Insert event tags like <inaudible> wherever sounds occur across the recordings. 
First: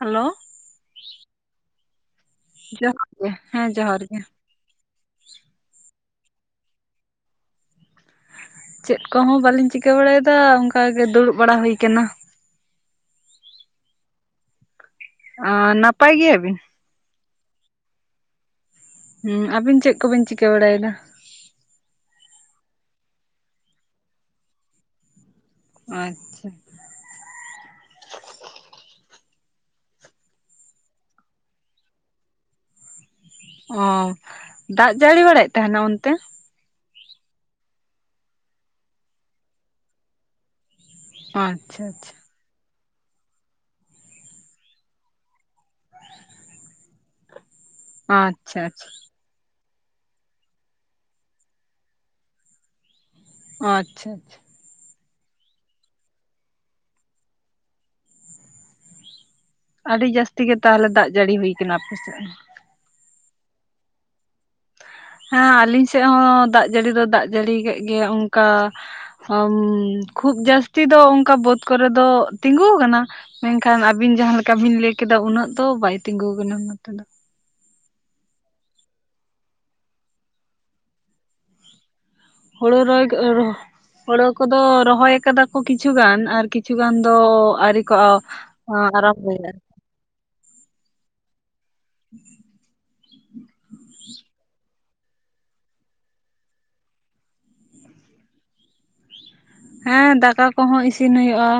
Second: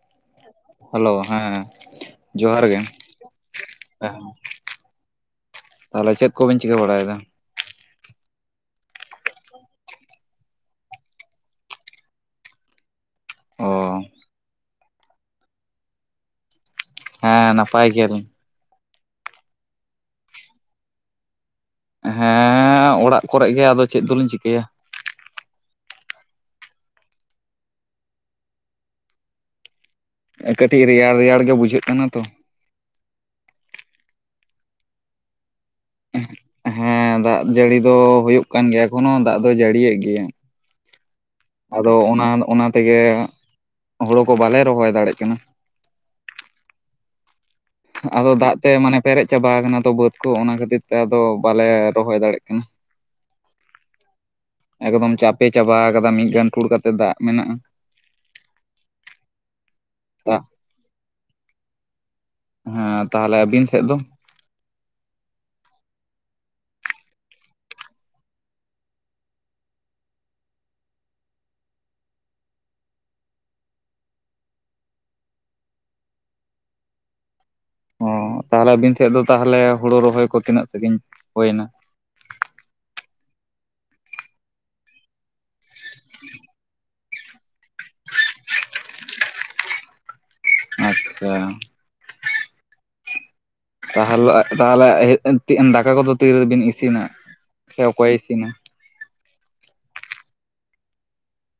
Hello! Hello, ᱦᱮᱸ᱾ <unintelligible> ᱜᱮ, ᱦᱮᱸ ᱡᱚᱦᱟᱨ ᱜᱮ᱾ ᱛᱟᱦᱚᱞᱮ ᱪᱮᱫ ᱠᱚ ᱵᱮᱱ ᱪᱤᱠᱟᱹ ᱵᱟᱲᱟᱭ ᱫᱟ? ᱪᱮᱫ ᱠᱚᱦᱚᱸ ᱵᱟᱹᱞᱤᱧ ᱪᱤᱠᱟᱹ ᱵᱟᱲᱟᱭᱮᱫᱟ ᱚᱱᱠᱟ ᱜᱮ ᱫᱩᱲᱩᱵ ᱵᱟᱲᱟ ᱦᱩᱭ ᱟᱠᱟᱱᱟ᱾ ᱚᱻ ᱚᱸ, ᱱᱟᱯᱟᱭ ᱜᱮᱭᱟ ᱵᱤᱱ? ᱦᱮᱸ, ᱱᱟᱯᱟᱭ ᱜᱮᱭᱟᱞᱤᱧ᱾ ᱦᱩᱸ, ᱟᱵᱤᱱ ᱪᱮᱫ ᱠᱚᱵᱤᱱ ᱪᱤᱠᱟᱹ ᱵᱟᱲᱟᱭᱫᱟ? ᱦᱮᱸᱻ ᱚᱲᱟᱜ ᱠᱚᱨᱮᱜ ᱜᱮ ᱟᱫᱚ ᱪᱮᱫ ᱫᱚᱞᱤᱧ ᱪᱤᱠᱟᱹᱭᱟ? ᱟᱸᱡᱼᱼ ᱠᱟᱹᱴᱤᱡ ᱨᱮᱭᱟᱲ ᱨᱮᱭᱟᱲ ᱜᱮ ᱵᱩᱡᱷᱟᱹᱜ ᱠᱟᱱᱟ ᱛᱚ᱾ ᱚᱸ, ᱫᱟᱜ ᱡᱟᱹᱲᱤ ᱵᱟᱲᱟᱭᱮᱫ ᱛᱟᱦᱮᱱᱟ ᱚᱱᱛᱮ? ᱦᱮᱸ, ᱫᱟᱜ ᱡᱟᱹᱲᱤ ᱫᱚ ᱦᱩᱭᱩᱜ ᱠᱟᱱ ᱜᱮᱭᱟ ᱮᱠᱷᱚᱱᱳ ᱫᱟᱜ ᱫᱚ ᱡᱟᱹᱲᱤᱭᱮᱫ ᱜᱮᱭᱟ᱾ ᱚᱸᱼᱼ ᱟᱫᱚ, ᱚᱱᱟᱼᱚᱱᱟ ᱛᱮᱜᱮ, ᱦᱳᱲᱳ ᱠᱩ ᱵᱟᱞᱮ ᱨᱚᱦᱚᱭ ᱫᱟᱲᱮᱜ ᱠᱟᱱᱟ᱾ <inaudible> ᱟᱫᱚ ᱫᱟᱜ ᱟᱪᱪᱷᱟ ᱛᱮ ᱟᱪᱪᱷᱟ ᱢᱟᱱᱮ ᱯᱮᱨᱮᱡ ᱪᱟᱵᱟ ᱠᱟᱱᱟ ᱛᱚ ᱵᱟᱹᱫᱽ ᱠᱚ ᱚᱱᱟ ᱠᱷᱟᱹᱛᱤᱨ ᱛᱮ ᱟᱫᱚ ᱵᱟᱞᱮ ᱨᱚᱦᱚᱭ ᱫᱟᱲᱮᱜ ᱠᱟᱱᱟ᱾ ᱚ, ᱟᱪᱷᱟᱼᱟᱪᱷᱟ᱾ ᱮᱠᱫᱚᱢ ᱪᱟᱯᱮ ᱪᱟᱵᱟ ᱠᱟᱫᱟ ᱢᱤᱫ ᱜᱟᱱᱴᱷᱩᱲ ᱠᱟᱛᱮᱫ ᱫᱟᱜ ᱢᱮᱱᱟᱜᱼᱟ ᱾ ᱟᱹᱰᱤ ᱡᱟᱹᱥᱛᱤ ᱫᱟᱜ ᱜᱮ ᱛᱟᱦᱚᱞᱮ ᱫᱟᱜ ᱡᱟᱹᱲᱤ ᱦᱩᱭ ᱠᱟᱱᱟ ᱟᱯᱮᱥᱮᱜᱼᱼ ᱦᱮᱸ ᱛᱟᱦᱚᱞᱮ ᱟᱹᱵᱤᱱ ᱴᱷᱮᱜ ᱫᱚ? ᱦᱮᱸ ᱟᱹᱞᱤᱧ ᱥᱮᱸᱜ ᱦᱚᱸ, ᱫᱟᱜ ᱡᱟᱹᱲᱤ ᱫᱚ ᱫᱟᱜ ᱡᱟᱹᱲᱤ ᱠᱟᱜ ᱜᱮᱭᱟ ᱚᱝᱠᱟᱼᱼ ᱦᱟᱢ, ᱠᱷᱩᱵ ᱡᱟᱹᱥᱛᱤ ᱫᱚ ᱚᱝᱠᱟ ᱵᱟᱹᱫᱽ ᱠᱚᱨᱮ ᱫᱚ, ᱛᱤᱸᱜᱩ ᱠᱟᱱᱟ᱾ ᱢᱮᱱᱠᱷᱟᱱ ᱟᱵᱤᱱ ᱡᱟᱦᱟᱸ ᱞᱮᱠᱟ ᱵᱤᱱ ᱞᱟᱹᱭ ᱠᱮᱫᱟ ᱩᱱᱟᱹᱜ ᱫᱚ, ᱵᱟᱭ ᱛᱤᱸᱜᱩ ᱟᱠᱟᱱᱟ ᱱᱚᱛᱮ ᱫᱚ᱾ ᱚᱸ, ᱛᱟᱦᱚᱞᱮ ᱟᱹᱵᱤᱱ ᱛᱷᱮᱜ ᱫᱚ ᱛᱟᱦᱚᱞᱮ ᱦᱩᱲᱩ ᱨᱚᱦᱚᱭ ᱠᱚ ᱛᱤᱱᱟᱹᱜ ᱥᱟᱺᱜᱤᱧ ᱦᱩᱭ ᱱᱟ? ᱦᱩᱲᱩ ᱨᱚᱦᱚᱭ ᱠᱚ, <unintelligible> ᱦᱩᱲᱩ ᱠᱚᱫᱚ, ᱨᱚᱦᱚᱭᱼᱼ ᱠᱟᱫᱟ ᱠᱚ ᱠᱤᱪᱷᱩ ᱜᱟᱱ, ᱟᱨ ᱠᱤᱪᱷᱩ ᱜᱟᱱ ᱫᱚ ᱟᱹᱣᱨᱤ ᱠᱚ ᱟᱸ ᱟᱨᱟᱢᱵᱷᱚ ᱭᱟ ᱟᱨᱼᱼ ᱟᱪᱷᱟ᱾ ᱛᱟᱦᱚᱞᱮ, ᱛᱟᱦᱚᱞᱮ <inaudible> ᱫᱟᱠᱟ ᱠᱚᱫᱚ ᱛᱤᱨᱮᱵᱤᱱ ᱤᱥᱤᱱᱟ, ᱥᱮ ᱚᱠᱚᱭᱼᱮ ᱤᱥᱤᱱᱟ? ᱦᱮᱸ, ᱫᱟᱠᱟ ᱠᱚᱦᱚᱸ ᱤᱥᱤᱱ ᱦᱩᱭᱩᱜᱼᱟ᱾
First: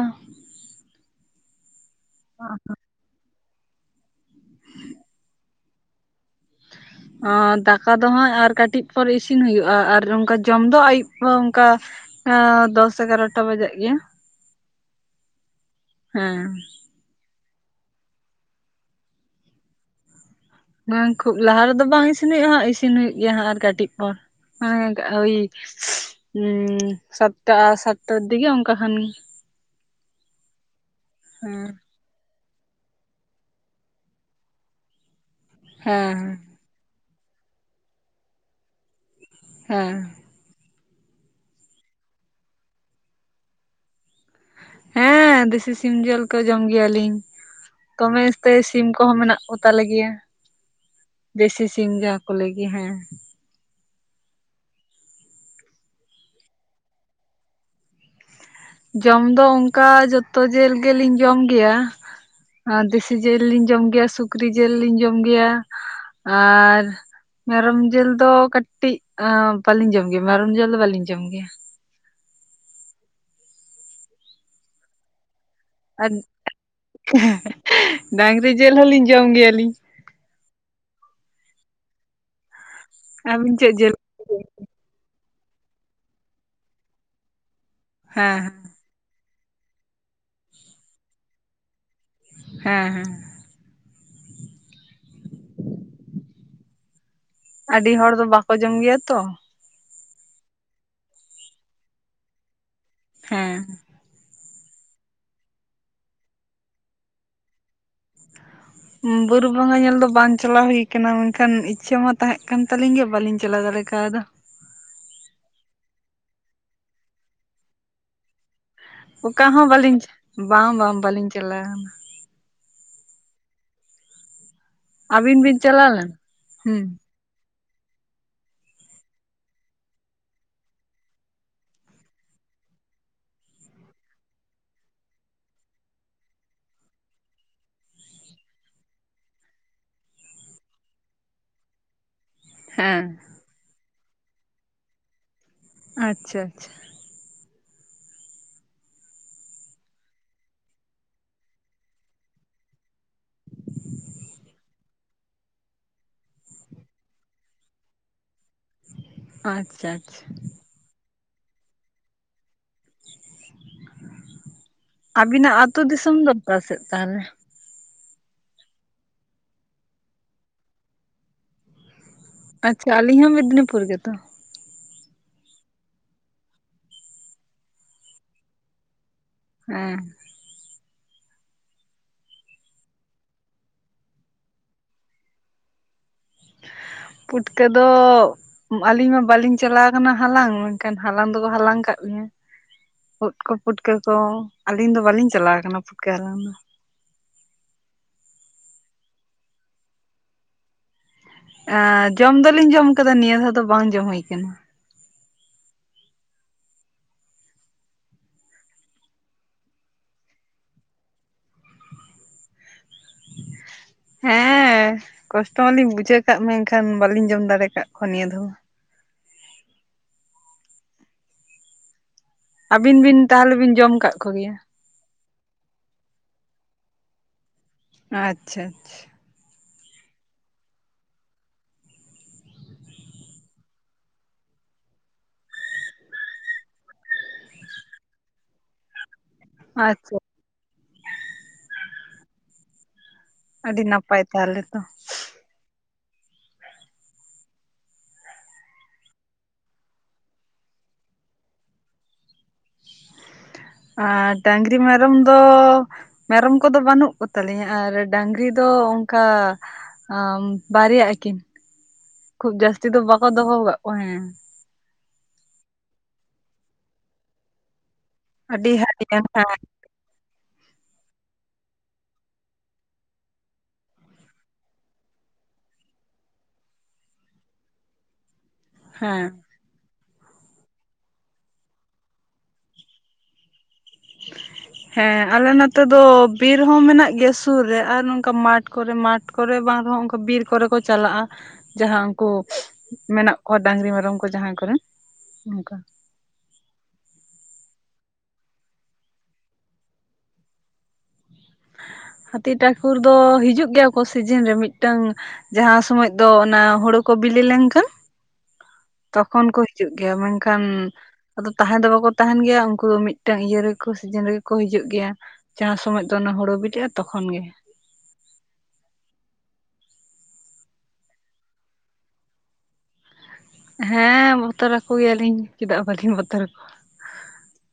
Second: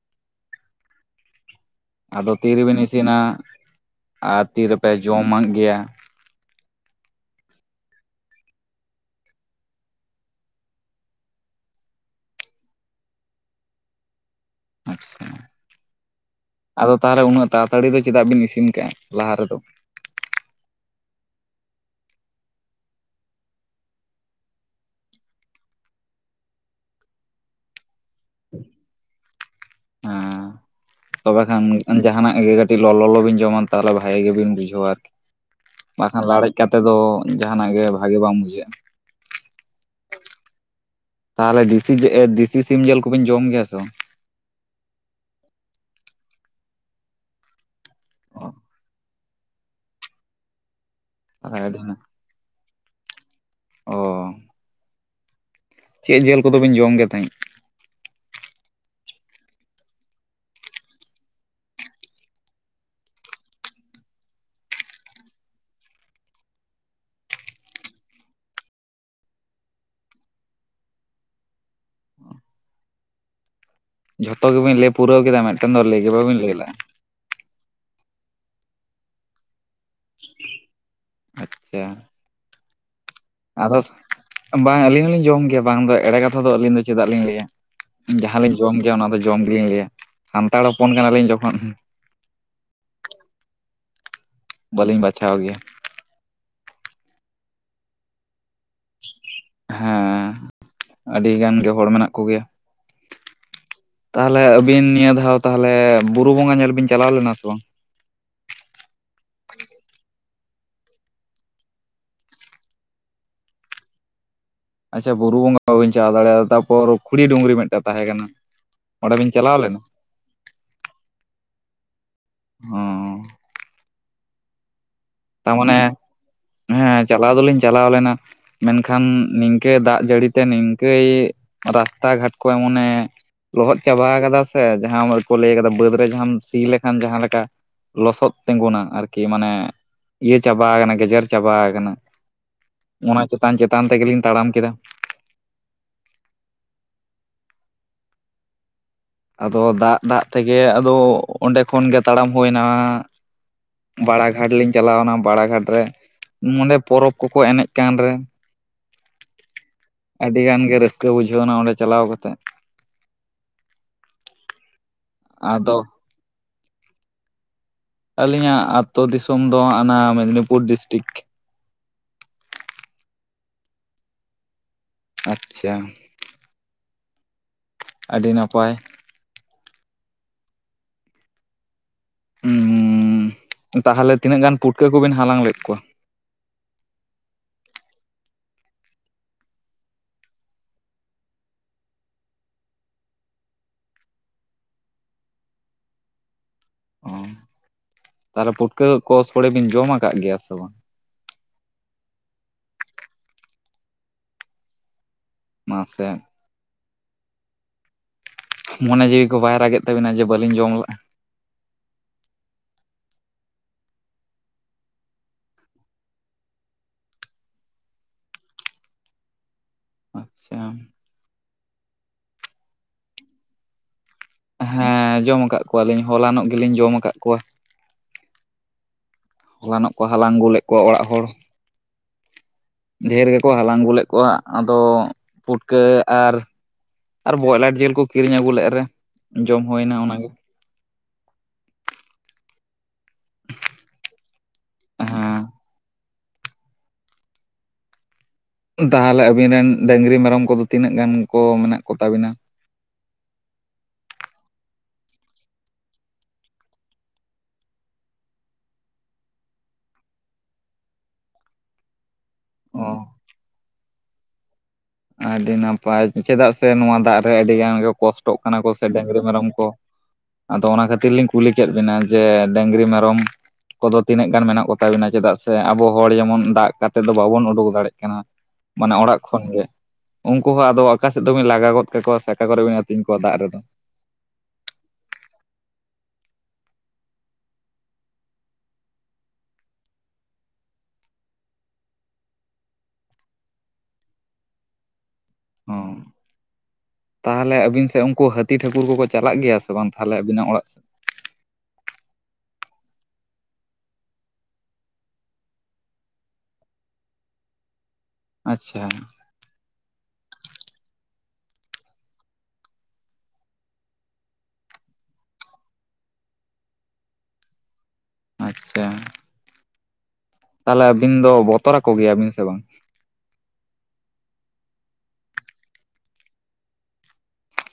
ᱟᱫᱚ ᱛᱤᱨᱮᱵᱮᱱ ᱤᱥᱤᱱᱟ? ᱟᱨ ᱛᱤᱨᱮᱯᱮ ᱡᱚᱢᱟᱜ ᱜᱮᱭᱟ ᱚᱸ, ᱫᱟᱠᱟ ᱫᱚ ᱦᱟᱸᱜ ᱟᱨ ᱠᱟᱹᱴᱤᱡ ᱯᱚᱨ ᱤᱥᱤᱱ ᱦᱩᱭᱩᱜᱼᱟ, ᱟᱨ ᱚᱝᱠᱟ ᱡᱚᱢ ᱫᱚ ᱟᱹᱭᱩᱵ ᱚᱱᱠᱟᱼᱼ ᱟᱺ ᱫᱚᱥ ᱮᱜᱟᱨᱚᱴᱟ ᱵᱟᱡᱟᱜ ᱜᱮᱭᱟ᱾ ᱟᱪᱷᱟ᱾ ᱦᱮᱸ ᱟᱫᱚ ᱛᱟᱦᱚᱞᱮ ᱩᱱᱟᱹᱜ ᱛᱟᱲᱟᱛᱟᱲᱤ ᱫᱚ ᱪᱮᱫᱟᱜ ᱵᱤᱱ ᱤᱥᱤᱱ ᱠᱟᱜᱼᱟ, ᱞᱟᱦᱟ ᱨᱮᱫᱚ? ᱵᱟᱝ ᱠᱷᱩᱵ ᱞᱟᱦᱟ ᱨᱮᱫᱚ ᱵᱟᱝ ᱤᱥᱤᱱ ᱦᱩᱭᱩᱜᱼᱟ ᱦᱟᱸᱜ ᱤᱥᱤᱱ ᱦᱩᱭᱩᱜ ᱜᱮᱭᱟ ᱦᱟᱸᱜ ᱟᱨ ᱠᱟᱹᱴᱤᱡ ᱯᱚᱨ᱾ <unintelligible> ᱩᱭ ᱩᱸ ᱥᱟᱛᱴᱟ, ᱥᱟᱛᱴᱟᱨ ᱫᱤᱜᱮ ᱚᱱᱠᱟ ᱠᱷᱟᱱ᱾ ᱮᱸ ᱛᱚᱵᱮ ᱠᱷᱟᱱ ᱦᱮᱸ ᱡᱟᱦᱟᱱᱟᱜ ᱜᱮ ᱠᱟᱹᱴᱤᱡ ᱞᱚᱞᱚ ᱞᱚᱞᱚ ᱵᱤᱱ ᱡᱚᱢᱟ ᱛᱟᱦᱚᱞᱮ ᱵᱷᱟᱜᱮ ᱜᱮᱵᱤᱱ ᱵᱩᱡᱷᱟᱹᱣᱟ ᱟᱨᱠᱤ, ᱦᱮᱸ ᱵᱟᱠᱷᱟᱱ ᱞᱟᱲᱮᱡ ᱠᱟᱛᱮ ᱫᱚ ᱡᱟᱦᱟᱱᱟᱜ ᱜᱮ ᱵᱷᱟᱜᱮ ᱵᱟᱝ ᱵᱩᱡᱷᱟᱹᱜᱼᱟ᱾ ᱦᱮᱸ᱾ ᱛᱟᱦᱚᱞᱮ ᱫᱤᱥᱤ ᱮ ᱫᱤᱥᱤ ᱥᱤᱢ ᱡᱮᱞ ᱠᱚᱵᱤᱱ ᱡᱚᱢ ᱜᱮᱭᱟ ᱛᱚ? ᱦᱮᱸ ᱫᱤᱥᱤ ᱥᱤᱢ ᱡᱮᱞ ᱠᱚ ᱡᱚᱢ ᱜᱮᱭᱟᱞᱤᱧ᱾ ᱫᱚᱢᱮ ᱚ ᱩᱥᱛᱟᱹᱭ ᱥᱤᱢ ᱠᱚᱦᱚᱸ ᱢᱮᱱᱟᱜ ᱠᱚ ᱛᱟᱞᱮ ᱜᱮᱭᱟ᱾ ᱛᱟᱦᱚᱞᱮ ᱫᱮᱥᱤ ᱟᱹᱰᱤ ᱥᱤᱢ ᱡᱟᱦᱟᱸ ᱠᱚ ᱞᱟᱹᱭ ᱜᱮᱭᱟ ᱦᱮᱸ᱾ ᱚᱻ ᱪᱮᱫ ᱡᱮᱞ ᱠᱚᱫᱚ ᱵᱤᱱ ᱡᱚᱢ ᱜᱮ ᱛᱟᱸᱦᱮᱡ? ᱡᱚᱢ ᱫᱚ ᱚᱝᱠᱟ ᱡᱚᱛᱚ ᱡᱮᱞ ᱜᱮᱞᱤᱧ ᱡᱚᱢ ᱜᱮᱭᱟ᱾ ᱟᱸ ᱫᱮᱥᱤ ᱡᱮᱞ ᱞᱤᱧ ᱡᱚᱢ ᱜᱮᱭᱟ, ᱥᱩᱠᱨᱤ ᱡᱮᱞ ᱞᱤᱧ ᱡᱚᱢ ᱜᱮᱭᱟ ᱟᱨ ᱢᱮᱨᱚᱢ ᱡᱤᱞ ᱫᱚ ᱠᱟᱹᱴᱤᱡ ᱟᱸ ᱵᱟᱹᱞᱤᱧ ᱡᱚᱢ ᱜᱮᱭᱟ, ᱢᱮᱨᱚᱢ ᱡᱤᱞ ᱫᱚ ᱵᱟᱹᱞᱤᱧ ᱡᱚᱢ ᱜᱮᱭᱟ᱾ ᱡᱷᱚᱛᱚ ᱜᱮᱵᱤᱱ ᱞᱟᱹᱭ ᱯᱩᱨᱟᱹᱣ ᱠᱮᱫᱟ, ᱢᱤᱫᱴᱮᱱ ᱫᱚ ᱞᱟᱹᱭ ᱜᱮ ᱵᱟᱵᱤᱱ ᱞᱟᱹᱭ ᱞᱮᱫᱼᱟ᱾ <unintelligible> ᱰᱟᱹᱝᱨᱤ ᱡᱮᱞ ᱦᱚᱞᱤᱧ ᱡᱚᱢ ᱜᱮᱭᱟᱞᱤᱧ᱾ ᱟᱪᱪᱷᱟ ᱾ ᱟᱹᱵᱤᱱ ᱪᱮᱫ ᱟᱫᱚ ᱡᱤᱞ ᱵᱟᱝ ᱟᱹᱞᱤᱧ ᱦᱚᱞᱤᱧ ᱡᱚᱢ ᱜᱮᱭᱟ, ᱵᱟᱝ ᱫᱚ ᱮᱲᱮ ᱠᱟᱛᱷᱟ ᱫᱚ ᱟᱹᱞᱤᱧ ᱫᱚ ᱪᱮᱫᱟᱜ ᱞᱤᱧ ᱞᱟᱹᱭᱟ᱾ ᱦᱮᱸ ᱡᱟᱦᱟᱸᱞᱤᱧ ᱡᱚᱢ ᱜᱮᱭᱟ ᱚᱱᱟ ᱫᱚ ᱡᱚᱢ ᱜᱮᱞᱤᱧ ᱞᱟᱹᱭᱟ, ᱥᱟᱱᱛᱟᱲ ᱦᱚᱯᱚᱱ ᱠᱟᱱᱟᱞᱤᱧ ᱡᱚᱠᱷᱚᱱ᱾ ᱦᱮᱸ ᱦᱮᱸ᱾ ᱵᱟᱹᱞᱤᱧ ᱵᱟᱪᱷᱟᱣ ᱜᱮᱭᱟ᱾ ᱟᱹᱰᱤ ᱦᱚᱲ ᱫᱚ ᱵᱟᱠᱚ ᱡᱚᱢ ᱜᱮᱭᱟ ᱛᱚ᱾ ᱦᱮᱸ ᱟᱹᱰᱤ ᱜᱟᱱ ᱜᱮ ᱦᱚᱲ ᱢᱮᱱᱟᱜ ᱠᱚ ᱜᱮᱭᱟ᱾ ᱦᱮᱸ᱾ ᱛᱟᱦᱚᱞᱮ ᱟᱹᱵᱤᱱ ᱱᱤᱭᱟᱹ ᱫᱷᱟᱣ ᱛᱟᱦᱚᱞᱮ ᱵᱩᱨᱩ ᱵᱚᱸᱜᱟ ᱧᱮᱞ ᱵᱤᱱ ᱪᱟᱞᱟᱣ ᱞᱮᱱᱟ ᱥᱮ ᱵᱟᱝ? ᱵᱩᱨᱩ ᱵᱚᱸᱜᱟ ᱧᱮᱞ ᱫᱚ ᱵᱟᱝ ᱪᱟᱞᱟᱣ ᱦᱩᱭ ᱠᱟᱱᱟ, ᱢᱮᱱᱠᱷᱟᱱ ᱤᱪᱪᱷᱟᱹ ᱢᱟ ᱛᱟᱦᱮᱸᱜ ᱠᱟᱱ ᱛᱟᱹᱞᱤᱧ ᱜᱮ᱾ ᱵᱟᱞᱤᱧ ᱪᱟᱞᱟᱣ ᱫᱟᱲᱮ ᱠᱟᱣᱫᱟ᱾ ᱟᱪᱪᱷᱟ ᱵᱩᱨᱩ ᱵᱚᱸᱜᱟ ᱵᱟᱵᱤᱱ ᱪᱟᱞᱟᱣ ᱫᱟᱲᱮᱣᱟᱫᱟ, ᱛᱟᱯᱚᱨ ᱠᱷᱩᱲᱤ ᱰᱩᱝᱨᱤ ᱢᱮᱫᱴᱮᱡ ᱛᱟᱦᱮᱸ ᱠᱟᱱᱟ᱾ ᱚᱸᱰᱮ ᱵᱤᱱ ᱚᱠᱟ ᱪᱟᱞᱟᱣ ᱦᱚᱸ ᱞᱮᱱᱟ ᱵᱟᱹᱞᱤᱧ, ᱵᱟᱝ ᱵᱟᱝ ᱵᱟᱹᱞᱤᱧ ᱪᱟᱞᱟᱣ ᱠᱟᱱᱟ᱾ ᱦᱚᱸᱻ ᱟᱹᱵᱤᱱ ᱛᱟ ᱵᱤᱱ ᱢᱟᱱᱮ ᱪᱟᱞᱟᱣ ᱞᱮᱱᱟ ᱦᱩᱸ ᱦᱮᱸ ᱪᱟᱞᱟᱣ ᱫᱚᱞᱤᱧ ᱪᱟᱞᱟᱣ ᱞᱮᱱᱟ᱾ ᱢᱮᱱᱠᱷᱟᱱ ᱱᱤᱝᱠᱟᱹ ᱫᱟᱜ ᱡᱟᱹᱲᱤᱛᱮ ᱱᱤᱝᱠᱟᱹᱭ ᱨᱟᱥᱛᱟ ᱜᱷᱟᱴ ᱠᱚ ᱮᱢᱚᱱᱮ ᱞᱚᱦᱚᱫ ᱪᱟᱵᱟᱣ ᱠᱟᱫᱟ ᱥᱮ ᱡᱟᱦᱟᱸ ᱠᱚ ᱞᱟᱹᱭ ᱠᱟᱫᱟ ᱵᱟᱹᱫ ᱨᱮ ᱡᱟᱦᱟᱸᱢ ᱥᱤ ᱞᱮᱠᱷᱟᱱ ᱡᱟᱦᱟᱸ ᱞᱮᱠᱟ ᱞᱚᱥᱚᱫ ᱛᱮᱸᱜᱩᱱᱟ ᱟᱨᱠᱤ ᱢᱟᱱᱮ ᱤᱭᱟᱹ ᱪᱟᱵᱟᱣ ᱟᱠᱟᱱᱟ ᱜᱮᱡᱮᱨ ᱪᱟᱵᱟᱣ ᱟᱠᱟᱱᱟ᱾ ᱦᱮᱸ ᱚᱱᱟ ᱪᱮᱛᱟᱱ ᱪᱮᱛᱟᱱ ᱛᱮᱜᱮᱞᱤᱧ ᱛᱟᱲᱟᱢ ᱠᱮᱫᱟ᱾ ᱟᱪᱪᱷᱟ ᱟᱪᱪᱷᱟ᱾ ᱟᱫᱚ ᱫᱟᱜ ᱫᱟᱜ ᱛᱮᱜᱮ ᱟᱫᱚ ᱚᱸᱰᱮ ᱠᱷᱚᱱ ᱜᱮ ᱛᱟᱲᱟᱢ ᱦᱳᱭᱱᱟ ᱵᱟᱲᱟ ᱜᱷᱟᱴ ᱞᱤᱧ ᱪᱟᱞᱟᱣᱮᱱᱟ, ᱵᱟᱲᱟ ᱜᱷᱟᱴ ᱨᱮ ᱱᱚᱸᱰᱮ ᱯᱚᱨᱚᱵᱽ ᱠᱚᱠᱚ ᱮᱱᱮᱡ ᱠᱟᱱ ᱨᱮ ᱟᱪᱪᱷᱟ ᱟᱪᱪᱷᱟ ᱟᱹᱰᱤ ᱜᱟᱱ ᱜᱮ ᱨᱟᱹᱥᱠᱟᱹ ᱵᱩᱡᱷᱟᱹᱣ ᱮᱱᱟ ᱚᱸᱰᱮ ᱪᱟᱞᱟᱣ ᱠᱟᱛᱮᱫ ᱾ ᱟᱵᱤᱱᱟᱜ ᱟᱫᱚ ᱟᱹᱛᱩ ᱫᱤᱥᱚᱢ ᱫᱚ ᱚᱠᱟ ᱥᱮᱫ ᱛᱟᱦᱞᱮ? ᱟᱹᱞᱤᱧᱟᱜ ᱟᱛᱳ ᱫᱤᱥᱚᱢ ᱫᱚ ᱦᱟᱸᱜᱼᱱᱟ ᱢᱮᱫᱽᱱᱤᱯᱩᱨ ᱰᱤᱥᱴᱤᱠ᱾ ᱟᱪᱪᱷᱟ ᱟᱹᱞᱤᱧ ᱦᱚᱸ ᱢᱮᱫᱽᱱᱤᱯᱩᱨ ᱜᱮᱛᱚ᱾ ᱟᱪᱪᱷᱟ᱾ ᱟᱹᱰᱤ ᱱᱟᱯᱟᱭ᱾ ᱦᱮᱸ᱾ ᱩᱸᱻ ᱛᱟᱦᱚᱞᱮ ᱛᱤᱱᱟᱹᱜ ᱜᱟᱱ ᱯᱩᱴᱠᱟᱹ ᱠᱚᱵᱤᱱ ᱦᱟᱞᱟᱝ ᱞᱮᱫ ᱠᱚᱣᱟ? ᱯᱩᱴᱠᱟᱹ ᱫᱚᱻ ᱟᱞᱤᱧ ᱢᱟ ᱵᱟᱹᱞᱤᱧ ᱪᱟᱞᱟᱣ ᱟᱠᱟᱱᱟ ᱦᱟᱞᱟᱝ ᱢᱮᱱᱠᱷᱟᱱ ᱦᱟᱞᱟᱝ ᱫᱚᱠᱚ ᱦᱟᱞᱟᱝ ᱠᱟᱫ ᱞᱤᱧᱟᱹ ᱾ ᱳᱴ ᱠᱚ ᱯᱷᱩᱴᱠᱟᱹ ᱠᱚ ᱟᱹᱞᱤᱧ ᱫᱚ ᱵᱟᱹᱞᱤᱧ ᱪᱟᱞᱟᱣ ᱟᱠᱟᱱᱟ ᱯᱩᱴᱠᱟᱹ ᱦᱟᱞᱟᱝ ᱾ ᱚ ᱛᱟᱦᱚᱞᱮ ᱯᱩᱴᱠᱟᱹ ᱠᱚ ᱥᱳᱲᱮ ᱵᱤᱱ ᱡᱚᱢ ᱟᱠᱟᱫ ᱜᱮᱭᱟ ᱥᱮ ᱵᱟᱝ? ᱡᱚᱢ ᱫᱚᱞᱤᱧ ᱡᱚᱢ ᱟᱠᱟᱫᱟ ᱱᱤᱭᱟᱹ ᱫᱷᱟᱣ ᱫᱚ ᱵᱟᱝ ᱡᱚᱢ ᱦᱩᱭ ᱟᱠᱟᱱᱟ ᱾ ᱢᱟᱥᱮᱫ ᱢᱚᱱᱮ ᱡᱤᱣᱤ ᱠᱚ ᱵᱟᱭ ᱨᱟᱜᱮᱫ ᱛᱟᱹᱵᱤᱱᱟ ᱡᱮ ᱵᱟᱹᱞᱤᱧ ᱡᱚᱢ ᱞᱟᱜᱼᱟ? <inaudible> ᱦᱮᱸ ᱠᱚᱥᱴᱚ ᱢᱟᱞᱤᱧ ᱵᱩᱡᱷᱟᱹᱣ ᱠᱟᱜ ᱢᱮᱱᱠᱷᱟᱱ ᱵᱟᱞᱤᱧ ᱡᱚᱢ ᱫᱟᱲᱮ ᱟᱠᱟᱫ ᱠᱚᱣᱟ ᱱᱤᱭᱟᱹ ᱫᱷᱟᱣ ᱾ ᱟᱪᱪᱷᱟ ᱾ ᱟᱹᱵᱤᱱ ᱵᱤᱱ ᱛᱟᱦᱚᱞᱮ ᱵᱤᱱ ᱡᱚᱢ ᱠᱟᱜ ᱠᱚᱜᱮᱭᱟ? ᱦᱮᱸ ᱡᱚ ᱠᱟᱜ ᱠᱚᱣᱟᱞᱤᱧ ᱦᱚᱞᱟᱱᱚᱜ ᱜᱮᱞᱤᱧ ᱡᱚᱢ ᱠᱟᱜ ᱠᱚᱣᱟ ᱾ ᱟᱪᱪᱷᱟ ᱟᱪᱪᱷᱟ ᱾ ᱦᱚᱞᱟᱱᱚᱜ ᱠᱚ ᱦᱟᱞᱟᱝ ᱟᱹᱜᱩ ᱞᱮᱫᱮᱫ ᱠᱚᱣᱟ ᱚᱲᱟᱜ ᱦᱚᱲ ᱾ ᱰᱷᱮᱨ ᱜᱮᱠᱚ ᱦᱟᱞᱟᱝ ᱟᱹᱜ ᱞᱮᱫ ᱠᱚᱣᱟ ᱟᱫᱚ ᱯᱩᱴᱠᱟᱹ ᱟᱨ ᱟᱨ ᱵᱚᱭᱞᱟᱨ ᱡᱤᱞ ᱠᱚ ᱠᱤᱨᱤᱧ ᱟᱹᱜᱩ ᱞᱮᱫ ᱨᱮ ᱡᱚᱢ ᱦᱩᱭᱱᱟ ᱚᱱᱟ ᱟᱪᱪᱷᱟ ᱟᱪᱪᱷᱟ ᱜᱮ ᱾ ᱟᱹᱰᱤ ᱱᱟᱯᱟᱭ ᱛᱟᱦᱚᱞᱮ ᱛᱚ ᱾ ᱦᱮᱸ ᱾ ᱛᱟᱦᱚᱞᱮ ᱟᱵᱤᱱ ᱨᱮᱱ ᱰᱟᱹᱝᱨᱤ ᱢᱮᱨᱚᱢ ᱠᱚᱫᱚ ᱛᱤᱱᱟᱹᱜ ᱜᱟᱱ ᱠᱚ ᱢᱮᱱᱟᱜ ᱠᱚ ᱛᱟᱵᱤᱱᱟ? ᱟᱨ ᱰᱟᱝᱨᱤ ᱢᱮᱨᱚᱢ ᱫᱚ ᱢᱮᱨᱚᱢ ᱠᱚᱫᱚ ᱵᱟᱹᱱᱩᱜ ᱠᱚ ᱛᱟᱞᱤᱧᱟ, ᱟᱨ ᱰᱟᱝᱨᱤ ᱫᱚ ᱚᱱᱠᱟ ᱵᱟᱨᱭᱟᱜᱼᱟᱠᱤᱱ ᱠᱷᱩᱵ ᱡᱟᱹᱥᱛᱤ ᱫᱚ ᱚ ᱵᱟᱠᱚ ᱫᱚᱦᱚ ᱠᱟᱜ ᱠᱚᱣᱟ ᱦᱮᱸ ᱾ ᱟᱹᱰᱤ ᱱᱟᱯᱟᱭ ᱪᱮᱫᱟᱜ ᱥᱮ ᱱᱚᱣᱟ ᱫᱟᱜ ᱨᱮ ᱟᱹᱰᱤ ᱜᱟᱱ ᱜᱮ ᱠᱚᱥ ᱥᱚᱴᱚᱜ ᱠᱟᱱᱟ ᱠᱚ ᱟᱹᱰᱤ ᱥᱮ ᱰᱟᱝᱨᱤ ᱦᱟᱹᱴᱤᱭᱟᱱ ᱢᱮᱨᱚᱢ ᱦᱮᱸ ᱠᱚ ᱾ ᱟᱫᱚ ᱚᱱᱟ ᱠᱷᱟᱹᱛᱤᱨ ᱞᱤᱧ ᱠᱩᱞᱤ ᱠᱮᱫ ᱵᱤᱱᱟ ᱡᱮ ᱰᱟᱝᱨᱤ ᱢᱮᱨᱚᱢ ᱠᱚᱫᱚ ᱛᱤᱱᱟᱹᱜ ᱜᱟᱱ ᱢᱮᱱᱟᱜ ᱠᱚᱛᱟ ᱵᱚᱱᱟ ᱠᱚᱫᱚ ᱛᱤᱱᱟᱹᱜ ᱜᱟᱱ ᱢᱮᱱᱟᱜ ᱠᱚ ᱛᱟᱵᱮᱱᱟ ᱪᱮᱫᱟᱜ ᱥᱮ ᱟᱵᱚ ᱦᱚᱲ ᱡᱮᱢᱚᱱ ᱫᱟᱜ ᱠᱟᱛᱮ ᱫᱚ ᱵᱟᱵᱚᱱ ᱩᱰᱩᱠ ᱫᱟᱲᱮᱭᱟᱜ ᱠᱟᱱᱟ ᱾ ᱢᱟᱱᱮ ᱚᱲᱟᱜ ᱦᱮᱸ ᱠᱷᱚᱱ ᱜᱮ ᱾ ᱩᱱᱠᱩ ᱦᱚᱸ ᱟᱫᱚ ᱚᱠᱟ ᱥᱮᱫ ᱫᱚᱵᱤᱱ ᱞᱟᱜᱟ ᱜᱚᱫ ᱠᱟᱠᱚᱣᱟ ᱥᱮ ᱚᱠᱟ ᱠᱚᱨᱮ ᱵᱤᱱ ᱟᱹᱛᱤᱧ ᱠᱚᱣᱟ ᱫᱟᱜ ᱨᱮᱫᱚ ᱾ ᱦᱮᱸ ᱟᱞᱮ ᱱᱚᱛᱮ ᱫᱚ ᱵᱤᱨ ᱦᱚᱸ ᱢᱮᱱᱟᱜ ᱜᱮᱭᱟ ᱥᱩᱨ ᱨᱮ ᱟᱨ ᱱᱚᱝᱠᱟ ᱢᱟᱴᱷ ᱠᱚᱨᱮ ᱢᱟᱴᱷ ᱠᱚᱨᱮ ᱵᱟᱝ ᱨᱮᱦᱚᱸ ᱩᱱᱠᱟ ᱵᱤᱨ ᱠᱚᱨᱮ ᱠᱚ ᱪᱟᱞᱟᱜᱼᱟ ᱾ ᱡᱟᱦᱟᱸ ᱩᱱᱠᱩ ᱢᱮᱱᱟᱜ ᱠᱚᱣᱟ ᱰᱟᱝᱨᱤ ᱢᱮᱨᱚᱢ ᱠᱚ ᱡᱟᱦᱟᱸᱭ ᱠᱚᱨᱮᱱ ᱾ ᱚ ᱛᱟᱦᱚᱞᱮ ᱟᱹᱵᱤᱱ ᱥᱮᱫ ᱩᱱᱠᱩ ᱦᱟᱹᱛᱤ ᱴᱷᱟᱹᱠᱩᱨ ᱠᱚᱠᱚ ᱪᱟᱞᱟᱜ ᱜᱮᱭᱟ ᱥᱮ ᱵᱟᱝ ᱛᱟᱦᱚᱞᱮ ᱟᱵᱤᱱᱟᱜ ᱚᱲᱟᱜ ᱥᱮᱫ? ᱦᱟᱹᱛᱤ ᱴᱷᱟᱹᱠᱩᱨ ᱫᱚ ᱦᱤᱡᱩᱜ ᱜᱮᱭᱟ ᱠᱚ ᱥᱤᱡᱤᱱ ᱨᱮ ᱢᱤᱫᱴᱟᱝ ᱡᱟᱦᱟᱸ ᱥᱚᱢᱚᱭ ᱫᱚ ᱚᱱᱟ ᱦᱩᱲᱩ ᱠᱚ ᱵᱤᱞᱤ ᱞᱮᱱᱠᱷᱟᱱ ᱾ ᱟᱪᱪᱷᱟ ᱾ ᱛᱚᱠᱷᱚᱱ ᱠᱚ ᱦᱤᱡᱩᱜ ᱜᱮᱭᱟ ᱢᱮᱱᱠᱷᱟᱱ ᱟᱫᱚ ᱛᱟᱦᱮᱱ ᱫᱚ ᱵᱟᱠᱚ ᱛᱟᱦᱮᱱ ᱜᱮᱭᱟ ᱩᱱᱠᱩ ᱫᱚ ᱢᱤᱫᱴᱮᱱ ᱤᱭᱟᱹ ᱨᱮᱠᱚ ᱥᱤᱡᱤᱱ ᱨᱮᱜᱮ ᱠᱚ ᱦᱤᱡᱩᱜ ᱜᱮᱭᱟ ᱾ ᱪᱟᱥ ᱥᱚᱢᱚᱭ ᱫᱚ ᱚᱱᱟ ᱦᱩᱲᱳ ᱵᱤᱞᱤᱜᱼᱟ ᱛᱚᱠᱷᱚᱱ ᱜᱮ ᱾ ᱟᱪᱪᱷᱟ ᱾ ᱛᱟᱦᱚᱞᱮ ᱟᱹᱵᱤᱱ ᱫᱚ ᱵᱚᱛᱚᱨ ᱠᱚ ᱜᱮᱭᱟ ᱵᱤᱱ ᱥᱮ ᱵᱟᱝ? ᱦᱮᱸ ᱵᱚᱛᱚᱨ ᱟᱠᱚ ᱜᱮᱭᱟᱞᱤᱧ ᱪᱮᱫᱟᱜ ᱵᱟᱹᱞᱤᱧ ᱵᱚᱛᱚᱨ ᱟᱠᱚᱣᱟ ᱾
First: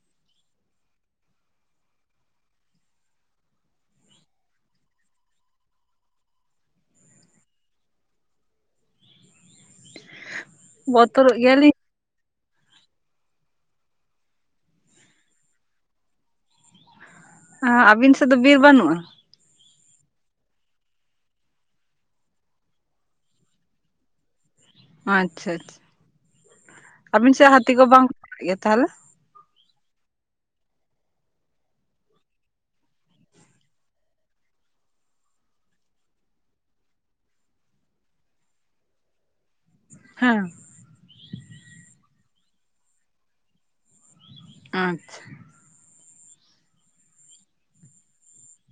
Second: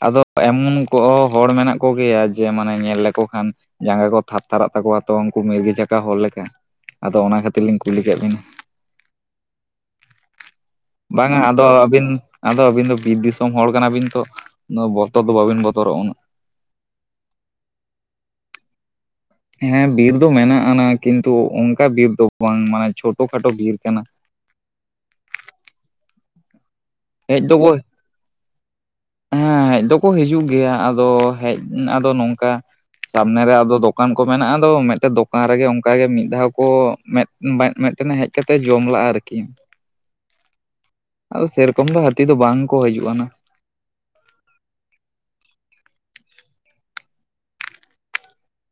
ᱟᱫᱚ ᱮᱢᱚᱱ ᱠᱚ ᱦᱚᱸ ᱦᱚᱲ ᱢᱮᱱᱟᱜ ᱠᱚᱜᱮᱭᱟ ᱡᱮ ᱢᱟᱱᱮ ᱧᱮᱞ ᱞᱮᱠᱩ ᱠᱷᱟᱱ ᱡᱟᱸᱜᱟ ᱠᱚ ᱛᱷᱟᱨ ᱛᱷᱟᱨᱟᱜ ᱛᱟᱠᱚᱣᱟ ᱛᱚ ᱩᱱᱠᱩ ᱢᱤᱨᱜᱤ ᱪᱷᱟᱠᱟ ᱦᱚᱲ ᱞᱮᱠᱟ ᱾ ᱟᱫᱚ ᱚᱱᱟ ᱠᱷᱟᱹᱛᱤᱨ ᱞᱤᱧ ᱠᱩᱞᱤ ᱠᱮᱜ ᱵᱤᱱᱟ ᱾ ᱵᱚᱛᱚᱨᱚᱜ ᱵᱟᱝᱟ ᱟᱫᱚ ᱜᱮᱭᱟᱞᱤᱧ ᱟᱹᱵᱤᱱ ᱟᱫᱚ ᱟᱹᱵᱤᱱ ᱫᱚ ᱵᱤᱨ ᱫᱤᱥᱚᱢ ᱦᱚᱲ ᱠᱟᱱᱟᱵᱤᱱ ᱛᱚ ᱾ ᱚᱱᱟᱹ ᱵᱚᱛᱚᱨ ᱫᱚ ᱵᱟᱵᱤᱱ ᱵᱚᱛᱚᱨᱚᱜ ᱩᱱᱟᱹᱜ? ᱟ ᱟᱹᱵᱤᱱ ᱥᱮᱫ ᱫᱚ ᱵᱤᱨ ᱵᱟᱹᱱᱩᱜᱼᱟ? ᱦᱮᱸ ᱵᱤᱨ ᱫᱚ ᱢᱮᱱᱟᱜ ᱟᱱᱟ ᱠᱤᱱᱛᱩ ᱚᱱᱠᱟ ᱵᱤᱨ ᱫᱚ ᱵᱟᱝ ᱢᱟᱱᱮ ᱪᱷᱚᱴᱚ ᱠᱷᱟᱴᱚ ᱵᱤᱨ ᱠᱟᱱᱟ ᱾ ᱟᱪᱪᱷᱟ ᱟᱪᱪᱷᱟ, ᱟᱹᱵᱤᱱ ᱦᱮᱡ ᱥᱮᱫ ᱦᱟᱹᱛᱤ ᱫᱚᱠᱚ ᱠᱚ ᱵᱟᱝ ᱠᱚ ᱦᱩᱡᱤᱜ ᱜᱮᱭᱟ ᱛᱟᱦᱚᱞᱮ? ᱦᱮᱸ ᱦᱮᱡ ᱫᱚᱠᱚ ᱦᱤᱡᱩᱜ ᱜᱮᱭᱟ ᱟᱫᱚ ᱦᱮᱡ ᱟᱫᱚ ᱱᱚᱝᱠᱟ ᱥᱟᱢᱱᱮ ᱨᱮ ᱟᱫᱚ ᱫᱚᱠᱟᱱ ᱠᱚ ᱢᱮᱱᱟᱜᱼᱟ ᱟᱫᱚ ᱢᱤᱫᱴᱮᱜ ᱫᱚᱠᱟᱱ ᱨᱮᱜᱮ ᱚᱱᱠᱟ ᱜᱮ ᱢᱤᱫ ᱫᱷᱟᱣ ᱠᱚ ᱢᱮᱫ <unintelligible> ᱢᱮᱫᱴᱮᱱᱮ ᱦᱮᱡ ᱠᱟᱛᱮᱜ ᱡᱚᱢ ᱞᱟᱜᱼᱟ ᱟᱨᱠᱤ ᱾ ᱦᱟᱸ ᱾ ᱟᱫᱚ ᱥᱮᱨᱚᱠᱚᱢ ᱫᱚ ᱦᱟᱹᱛᱤ ᱫᱚ ᱵᱟᱝ ᱠᱚ ᱦᱤᱡᱩᱜ ᱠᱟᱱᱟ ᱾ ᱟᱪᱪᱷᱟ ᱾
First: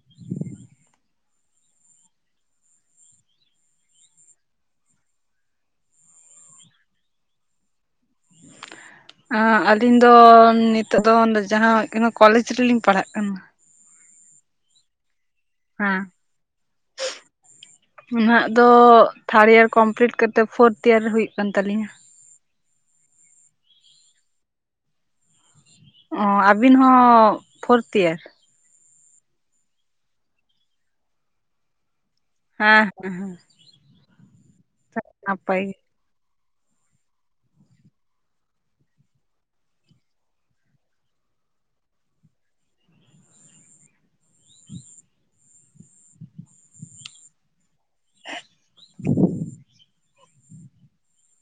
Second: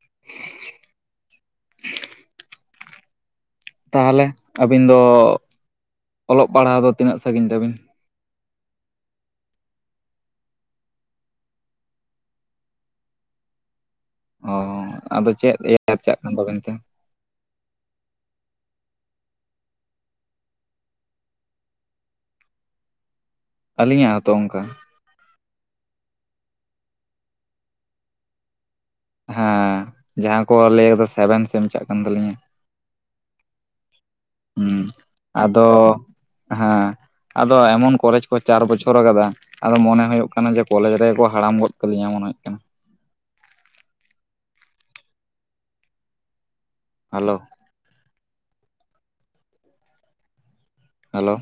<inaudible> ᱛᱟᱦᱚᱞᱮ ᱟᱹᱵᱤᱱ ᱫᱚ ᱚᱞᱚᱜ ᱯᱟᱲᱦᱟᱣ ᱫᱚ ᱛᱤᱱᱟᱹᱜ ᱥᱟᱸᱜᱤᱧ ᱛᱟᱹᱵᱤᱱ? ᱟᱸ ᱟᱹᱞᱤᱧ ᱫᱚ ᱱᱤᱛᱚᱜ ᱫᱚ ᱡᱟᱦᱟᱸ ᱦᱩᱭᱩᱜ ᱠᱟᱱᱟ ᱠᱚᱞᱮᱡᱽ ᱨᱮᱞᱤᱧ ᱯᱟᱲᱦᱟᱜ ᱠᱟᱱᱟ ᱾ ᱚ ᱟᱫᱚ ᱪᱮᱫ ᱭᱟᱹᱨ ᱦᱮᱸ ᱪᱟᱞᱟᱜ ᱠᱟᱱ ᱛᱟᱵᱮᱱ ᱛᱮ? ᱩᱱᱟᱹᱜ ᱫᱚ ᱛᱷᱟᱰ ᱭᱟᱹᱨ ᱠᱚᱢᱯᱞᱤᱴ ᱠᱟᱛᱮ ᱯᱷᱳᱨᱛ ᱭᱟᱹᱨ ᱦᱩᱭᱩᱜ ᱠᱟᱱ ᱛᱟᱹᱞᱤᱧᱟ ᱾ ᱟᱹᱞᱤᱧᱟᱜ ᱦᱚᱸᱛᱚ ᱚᱱᱠᱟ ᱾ ᱚᱸᱻ ᱟᱹᱵᱤᱱ ᱦᱚᱸ ᱯᱷᱳᱨᱛ ᱭᱟᱹᱨ? ᱦᱮᱸ ᱡᱟᱦᱟᱸ ᱠᱚ ᱞᱟᱹᱭᱟ ᱫᱚ ᱥᱮᱵᱮᱱ ᱥᱮᱢ ᱪᱟᱜ ᱠᱟᱱ ᱛᱟᱹᱞᱤᱧᱟ ᱾ ᱦᱮᱸ ᱦᱮᱸ ᱦᱮᱸ ᱾ ᱦᱮᱸ ᱟᱫᱚ ᱦᱟᱸ ᱾ ᱟᱫᱚ ᱮᱢᱚᱱ ᱠᱚᱞᱮᱡᱽ ᱠᱚ ᱪᱟᱨ ᱵᱚᱪᱷᱚᱨ ᱟᱠᱟᱫᱟ ᱾ ᱟᱫᱚ ᱢᱚᱱᱮ ᱦᱩᱭᱩᱜ ᱠᱟᱱᱟ ᱡᱮ ᱠᱚᱞᱮᱡᱽ ᱨᱮᱠᱚ ᱦᱟᱲᱟᱢ ᱜᱚᱫ ᱠᱟᱹᱞᱤᱧᱟ ᱢᱚᱱᱮ ᱦᱩᱭᱩᱜ ᱠᱟᱱᱟ ᱾ <inaudible> ᱦᱟᱞᱳ ᱾ <inaudible> ᱦᱟᱞᱳ ᱾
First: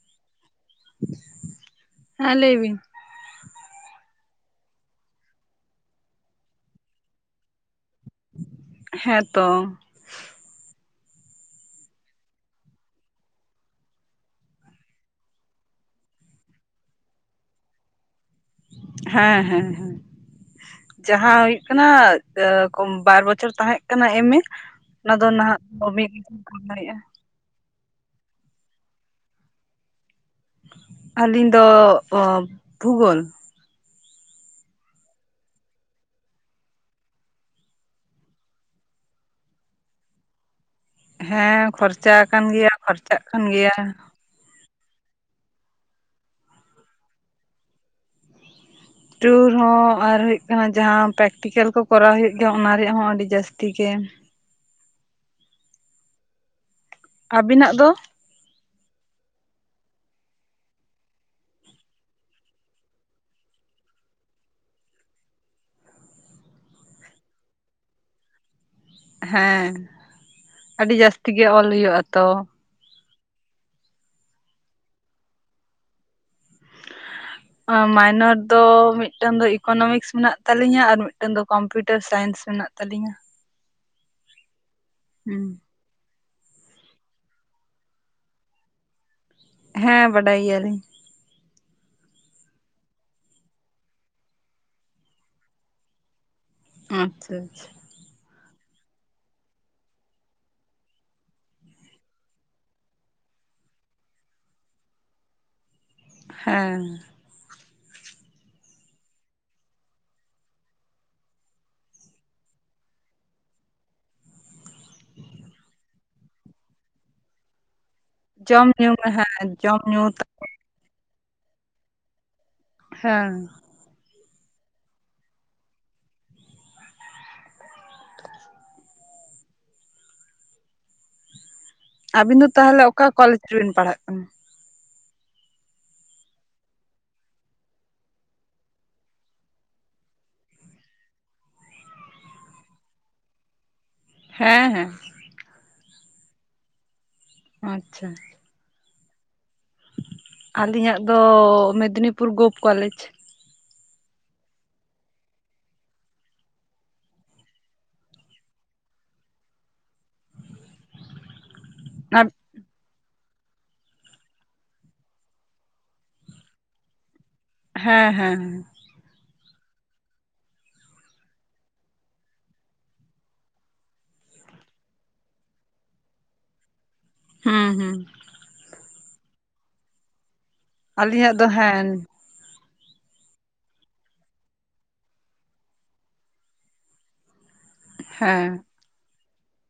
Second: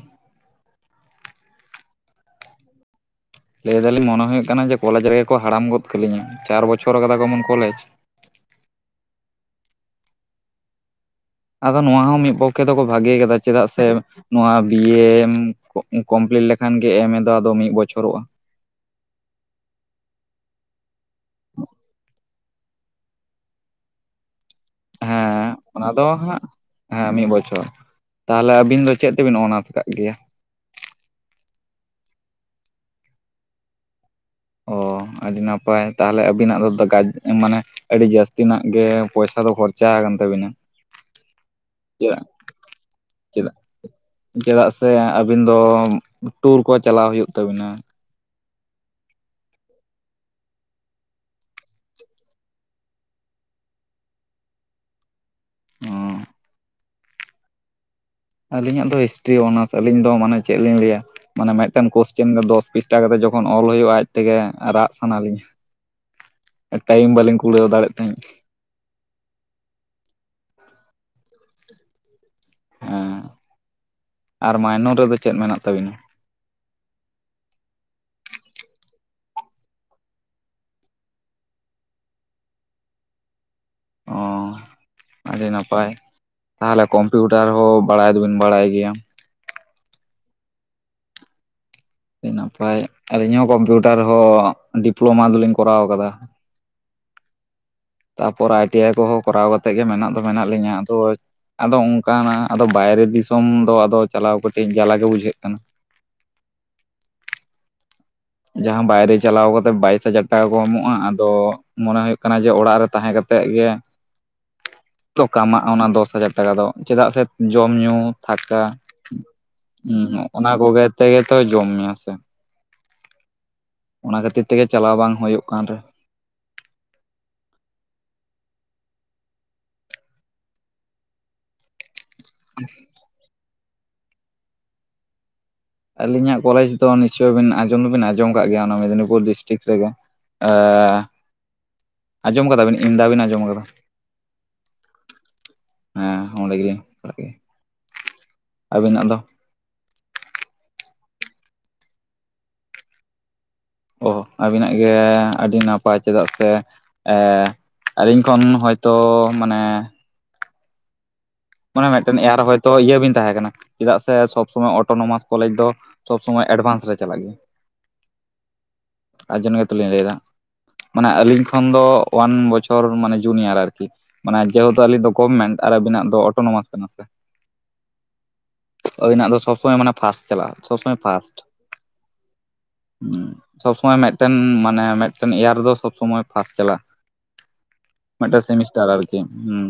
ᱦᱮᱸ ᱞᱟᱹᱭ ᱵᱤᱱ ᱾ ᱞᱟᱹᱭ ᱫᱟᱞᱤᱧ ᱢᱚᱱᱮ ᱦᱩᱭᱩᱜ ᱠᱟᱱᱟ ᱡᱮ ᱠᱚᱞᱮᱡᱽ ᱨᱮᱜᱮ ᱠᱚ ᱦᱟᱲᱟᱢ ᱜᱚᱫ ᱠᱟᱹᱞᱤᱧᱟ ᱪᱟᱨ ᱵᱚᱪᱷᱚᱨ ᱟᱠᱟᱫᱟᱠᱚ ᱢᱮᱢᱚᱱ ᱠᱚᱞᱮᱡᱽ ᱾ ᱦᱮᱸᱛᱚ ᱾ ᱟᱫᱚ ᱱᱚᱣᱟ ᱦᱚᱸ ᱢᱤᱫ ᱯᱚᱠᱷᱮ ᱫᱚᱠᱚ ᱵᱷᱟᱜᱮ ᱠᱟᱫᱟ ᱪᱮᱫᱟᱜ ᱥᱮ ᱱᱚᱣᱟ ᱵᱤ ᱭ ᱢ ᱠᱚᱢᱯᱞᱤᱴ ᱞᱮᱠᱷᱟᱱ ᱜᱮ ᱮᱢ ᱮ ᱫᱚ ᱟᱫᱚ ᱢᱤᱫ ᱵᱚᱪᱷᱚᱨᱚᱜᱼᱟ ᱾ ᱦᱮᱸ ᱦᱮᱸ ᱦᱮᱸ ᱾ ᱡᱟᱦᱟᱸ ᱦᱩᱭᱩᱜ ᱠᱟᱱᱟ, ᱵᱟᱨ ᱵᱚᱪᱷᱚᱨ ᱛᱟᱦᱮᱸᱜ ᱠᱟᱱᱟ ᱮᱢ ᱮ ᱚᱱᱟ ᱫᱚ ᱦᱮᱸ ᱱᱟᱦᱟᱜ ᱚᱱᱟ ᱫᱚ ᱦᱟᱸᱜ ᱦᱮᱸ <unintelligible> ᱢᱤᱫ ᱵᱚᱪᱷᱚᱨ ᱾ ᱛᱟᱦᱚᱞᱮ ᱟᱹᱵᱤᱱ ᱫᱚ ᱪᱮᱫ ᱛᱮᱵᱤᱱ ᱚᱱᱟᱹᱨᱥ ᱟᱠᱟᱫ ᱜᱮᱭᱟ? ᱟᱹᱞᱤᱧ ᱫᱚ ᱵᱷᱩᱜᱳᱞ ᱾ ᱚᱸ ᱟᱹᱰᱤ ᱱᱟᱯᱟᱭ ᱛᱟᱦᱚᱞᱮ ᱟᱹᱵᱤᱱᱟᱜ ᱫᱚ ᱜᱟᱡ ᱢᱟᱱᱮ ᱟᱹᱰᱤ ᱡᱟᱹᱥᱛᱤᱱᱟᱜ ᱜᱮ ᱯᱚᱭᱥᱟᱹ ᱫᱚ ᱠᱷᱚᱨᱪᱟ ᱟᱠᱟᱱ ᱛᱟᱵᱤᱱᱟ ᱾ ᱦᱮᱸ ᱠᱷᱚᱨᱪᱟ ᱟᱠᱟᱱ ᱜᱮᱭᱟ ᱠᱷᱚᱨᱪᱟᱜ ᱠᱟᱱ ᱪᱮᱫᱟᱜ ᱜᱮᱭᱟ ᱾ ᱪᱮᱫᱟᱜ ᱥᱮ ᱟᱹᱵᱤᱱ ᱫᱚ ᱴᱩᱨ ᱠᱚ ᱪᱟᱞᱟᱣ ᱦᱩᱭᱩᱜ ᱛᱟᱹᱵᱤᱱᱟ ᱾ ᱴᱩᱨ ᱦᱚᱸ ᱟᱨ ᱦᱩᱭᱩᱜ ᱠᱟᱱᱟ ᱡᱟᱦᱟᱸ ᱯᱮᱨᱮᱠᱴᱤᱠᱮᱞ ᱠᱚ ᱠᱚᱨᱟᱣ ᱦᱩᱭᱩᱜ ᱜᱮᱭᱟ ᱚᱱᱟ ᱨᱮᱭᱟᱜ ᱦᱚᱸ ᱟᱹᱰᱤ ᱡᱟᱹᱥᱛᱤ ᱜᱮ ᱦᱩᱸ ᱾ ᱟᱹᱵᱤᱱᱟᱜ ᱫᱚ? ᱟᱹᱞᱤᱧᱟᱜ ᱫᱚ ᱦᱤᱥᱴᱨᱤ ᱚᱱᱟᱹᱨᱥ ᱟᱹᱞᱤᱧ ᱫᱚ ᱢᱟᱱᱮ ᱪᱮᱫ ᱞᱤᱧ ᱞᱟᱹᱭᱟ ᱢᱟᱱᱮ ᱢᱤᱫᱴᱮᱱ ᱠᱚᱳᱥᱪᱮᱱ ᱨᱮ ᱫᱚᱥ ᱯᱤᱥᱴᱟ ᱠᱟᱛᱮ ᱡᱚᱠᱷᱚᱱ ᱚᱞ ᱦᱩᱭᱩᱜᱼᱟ ᱟᱡ ᱛᱮᱜᱮ ᱨᱟᱜ ᱥᱟᱱᱟᱞᱤᱧᱟ ᱾ ᱴᱟᱭᱤᱢ ᱵᱟᱹᱞᱤᱧ ᱠᱩᱲᱟᱹᱣ ᱫᱟᱲᱮᱭᱟᱜ ᱛᱟᱦᱮᱸᱧ ᱾ ᱦᱮᱸ ᱟᱹᱰᱤ ᱡᱟᱹᱥᱛᱤ ᱜᱮ ᱚᱞ ᱦᱩᱭᱩᱜ ᱟᱛᱚ ᱾ ᱦᱮᱸ ᱟᱨ ᱢᱟᱭᱱᱚᱨ ᱨᱮᱫᱚ ᱪᱮᱫ ᱢᱮᱱᱟᱜ ᱛᱟᱵᱤᱱᱟ? ᱢᱟᱭᱱᱚᱨ ᱫᱚ ᱢᱤᱫᱴᱟᱝ ᱫᱚ ᱤᱠᱳᱱᱚᱢᱤᱠᱥ ᱢᱮᱱᱟᱜ ᱛᱟᱹᱟᱞᱤᱧᱟ ᱟᱨ ᱢᱤᱫᱴᱟᱝ ᱫᱚ ᱠᱚᱢᱯᱤᱩᱴᱟᱨ ᱥᱟᱭᱮᱱᱥ ᱢᱮᱱᱟᱜ ᱛᱟᱹᱞᱤᱧᱟ ᱾ ᱚᱹ ᱦᱩᱸ ᱟᱹᱰᱤ ᱱᱟᱯᱟᱭ ᱾ ᱛᱟᱦᱚᱞᱮ ᱠᱚᱢᱯᱤᱭᱩᱴᱟᱨ ᱦᱚᱸ ᱵᱟᱲᱟᱭ ᱫᱚᱵᱤᱱ ᱵᱟᱲᱟᱭ ᱜᱮᱭᱟ? ᱦᱮᱸ ᱵᱟᱰᱟᱭ ᱜᱮᱭᱟᱞᱤᱧ ᱾ ᱟᱹᱰᱤ ᱱᱟᱯᱟᱭ ᱟᱹᱞᱤᱧ ᱦᱚᱸ ᱠᱚᱢᱯᱤᱭᱩᱴᱟᱨ ᱦᱚᱸ ᱰᱤᱯᱞᱳᱢᱟ ᱫᱚᱞᱤᱧ ᱠᱚᱨᱟᱣ ᱠᱟᱫᱟ ᱾ ᱟᱪᱪᱷᱟ ᱟᱪᱪᱷᱟ ᱾ ᱛᱟᱯᱚᱨ ᱟᱭ ᱴᱤ ᱟᱭ ᱠᱚᱦᱚᱸ ᱠᱚᱨᱟᱣ ᱠᱟᱛᱮᱫ ᱜᱮ ᱢᱮᱱᱟᱜ ᱫᱚ ᱢᱮᱱᱟᱜ ᱞᱤᱧᱟᱹ ᱟᱫᱚ ᱟᱫᱚ ᱚᱱᱠᱟ ᱱᱟᱜ ᱟᱫᱚ ᱵᱟᱭᱨᱮ ᱫᱤᱥᱚᱢ ᱫᱚ ᱟᱫᱚ ᱪᱟᱞᱟᱣ ᱠᱟᱹᱴᱤᱡ ᱡᱟᱞᱟ ᱜᱮ ᱵᱩᱡᱷᱟᱹᱜ ᱠᱟᱱᱟ ᱾ ᱦᱮᱸ ᱾ ᱡᱟᱦᱟᱸ ᱵᱟᱭᱨᱮ ᱪᱟᱞᱟᱣ ᱠᱟᱛᱮᱜ ᱵᱟᱭᱤᱥ ᱦᱟᱡᱟᱨ ᱴᱟᱠᱟ ᱠᱚ ᱮᱢᱚᱜᱼᱟ ᱟᱫᱚ ᱢᱚᱱᱮ ᱦᱩᱭᱩᱜ ᱠᱟᱱᱟ ᱡᱮ ᱚᱲᱟᱜ ᱨᱮ ᱛᱟᱦᱮᱸ ᱠᱟᱛᱮᱜ ᱜᱮ ᱛᱚ ᱠᱟᱢᱟᱜᱼᱟ ᱚᱱᱟ ᱫᱚᱥ ᱦᱟᱡᱟᱨ ᱴᱟᱠᱟ ᱫᱚ ᱪᱮᱫᱟᱜ ᱥᱮ ᱡᱚᱢ ᱧᱩ ᱛᱷᱟᱠᱟ ᱡᱚᱢ ᱧᱩ ᱦᱮᱸ ᱡᱚᱢ ᱧᱩ ᱚᱱᱟ ᱠᱚᱜᱮ ᱛᱮᱜᱮ ᱛᱚ ᱡᱚᱢ ᱢᱮᱥᱮ ᱦᱮᱸ ᱾ ᱚᱱᱟ ᱠᱷᱟᱹᱛᱤᱨ ᱛᱮᱜᱮ ᱪᱟᱞᱟᱣ ᱵᱟᱝ ᱦᱩᱭᱩᱜ ᱠᱟᱱ ᱨᱮ ᱟᱵᱤᱱ ᱫᱚ ᱛᱟᱦᱚᱞᱮ ᱚᱠᱟ ᱠᱚᱞᱮᱡᱽ ᱨᱮᱵᱤᱱ ᱯᱟᱲᱦᱟᱜ ᱠᱟᱱᱟ? ᱟᱹᱞᱤᱧᱟᱜ ᱠᱚᱞᱮᱡᱽ ᱫᱚ ᱱᱤᱥᱪᱳᱭ ᱵᱤᱱ ᱟᱸᱡᱚᱢ ᱫᱚᱵᱤᱱ ᱟᱸᱡᱚᱢ ᱟᱠᱟᱜ ᱜᱮᱭᱟ ᱚᱱᱟ ᱢᱮᱫᱽᱱᱤᱯᱩᱨ ᱰᱤᱥᱴᱤᱠ ᱨᱮᱜᱮ ᱾ ᱮᱻ ᱟᱸᱡᱚᱢ ᱠᱟᱫᱟᱵᱤᱱ ᱟᱵᱤᱱ <unintelligible> ᱟᱸᱡᱚᱢ ᱟᱠᱟᱫᱟ ᱦᱮᱸ ᱦᱮᱸ ᱦᱮᱸ ᱚᱸᱰᱮ ᱜᱮᱞᱤᱧᱟᱜ ᱯᱟᱲᱟᱜ ᱜᱮᱭᱟ ᱾ ᱟᱪᱪᱷᱟ ᱾ ᱟᱵᱤᱱᱟᱜ ᱫᱚ? ᱟᱹᱞᱤᱧᱟᱜ ᱫᱚ ᱢᱮᱫᱽᱱᱤᱯᱩᱨ ᱜᱳᱵᱷ ᱠᱚᱞᱮᱡᱽ ᱾ ᱚᱸ ᱟᱹᱵᱤᱱᱟᱜ ᱜᱮ ᱟᱹᱰᱤ ᱱᱟᱯᱟᱭ ᱪᱮᱫᱟᱜ ᱥᱮ ᱟᱹᱞᱤᱧ ᱠᱷᱚᱱ ᱦᱚᱭᱛᱚ ᱢᱟᱱᱮ ᱢᱟᱱᱮ ᱢᱤᱫᱴᱮᱱ ᱦᱮᱸ ᱮᱭᱟᱨ ᱦᱚᱭᱛᱚ ᱤᱭᱟᱹ ᱵᱤᱱ ᱛᱟᱦᱮᱸ ᱠᱟᱱᱟ ᱪᱮᱫᱟᱜ ᱥᱮ ᱥᱚᱵᱽ ᱥᱚᱢᱚᱭ ᱚᱴᱳᱱᱳᱢᱟᱥ ᱠᱚᱞᱮᱡᱽ ᱫᱚ ᱥᱚᱵᱽ ᱥᱚᱢᱚᱭ ᱮᱰᱵᱷᱟᱱᱥ ᱨᱮ ᱪᱟᱞᱟᱜ ᱜᱮᱭᱟ, ᱦᱮᱸ ᱦᱮᱸ ᱦᱮᱸ ᱾ ᱛᱟᱨᱡᱡᱚᱱᱮ ᱜᱮᱛᱚ ᱞᱤᱧ ᱞᱟᱹᱭᱮᱫᱟ ᱾ ᱢᱟᱱᱮ ᱟᱹᱞᱤᱧ ᱠᱷᱚᱱ ᱫᱚ ᱳᱣᱟᱱ ᱵᱚᱪᱷᱚᱨ ᱢᱟᱱᱮ ᱡᱩᱱᱤᱭᱟᱨ ᱟᱨᱠᱤ ᱢᱟᱱᱮ ᱡᱮᱦᱮᱛᱩ ᱟᱹᱞᱤᱧ ᱫᱚ ᱜᱚᱵᱷᱢᱮᱱᱴ ᱟᱨ ᱟᱵᱤᱱᱟᱜ ᱫᱚ ᱚᱴᱳᱱᱳᱢᱟᱥ ᱠᱟᱱᱟ ᱥᱮ, ᱦᱩᱸ ᱦᱩᱸ ᱾ ᱟᱵᱤᱱ ᱟᱜ ᱫᱚ ᱥᱚᱵ ᱥᱚᱢᱚᱭ ᱢᱟᱱᱮ ᱯᱷᱟᱥᱴ ᱪᱟᱞᱟᱜᱼᱟ ᱥᱚᱵ ᱥᱚᱢᱚᱭ ᱟᱹᱞᱤᱧᱟᱜ ᱯᱷᱟᱥᱴ, ᱫᱚ ᱦᱮᱸ ᱩᱜ ᱥᱚᱵᱽ ᱥᱚᱢᱚᱭ ᱢᱤᱫᱴᱮᱱ ᱢᱟᱱᱮ ᱢᱤᱫᱴᱮᱱ ᱤᱭᱟᱨᱫᱚ ᱥᱚᱵᱽ ᱥᱚᱢᱚᱭ ᱯᱷᱟᱥᱴ ᱪᱟᱞᱟᱜᱼᱟ ᱾ ᱢᱤᱫ ᱴᱟᱝ ᱦᱮᱸ ᱥᱮᱢᱤᱥᱴᱟᱨ ᱟᱨᱠᱤ ᱦᱩᱸ,